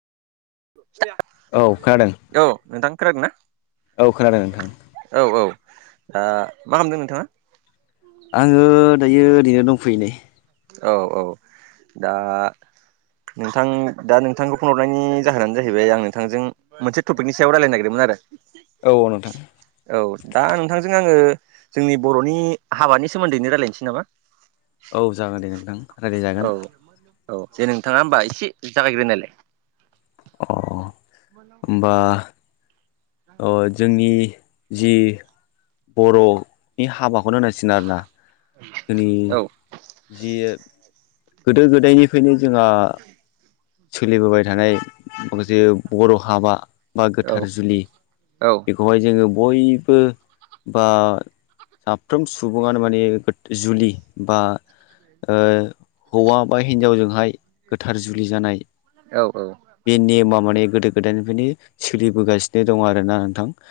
दोनबाय। औ खोनादों। औ नोंथां खोनादों ना? औ खोनादों नोंथां। औ औ ओ मा खालामदों नोंथाङा? आङो दायो ओरैनो दंफैयो नै। औ औ दा नोंथां दा नोंथांखौ फन हरनायनि जाहोनानो जाहैबाय आं नोंथांजों मोनसे टपिकनि सायाव रायलायनो नागिरदोंमोन आरो। औ औ नोंथां। औ दा नोंथांजों आङो जोंनि बर'नि हाबानि सोमोन्दैनो रायलायनोसै नामा? औ जागोन दे नोंथां। रायज्लायजागोन। औ औ दे नोंथाङा होमबा एसे जागायग्रोनायलाय। अ होमबा अ जोंनि जि बर'नि हाबाखौनो होनांसिगोन आरोना। जोंनि औ जि गोदो गोदायनिफ्रायनो जोंहा सोलिबोबाय थानाय माखासे बर' हाबा बा औ गोथार जुलि बे औ खौहाय जोङो बयबो बा साफ्रोम सुबुङानो माने जुलि बा ओ हौवा बा हिन्जावजोंहाय गोथार जुलि जानाय औ औ। बे नेमा माने गोदो गोदायनिफ्रायनो सोलिबोगासिनो दं आरोना नोंथां।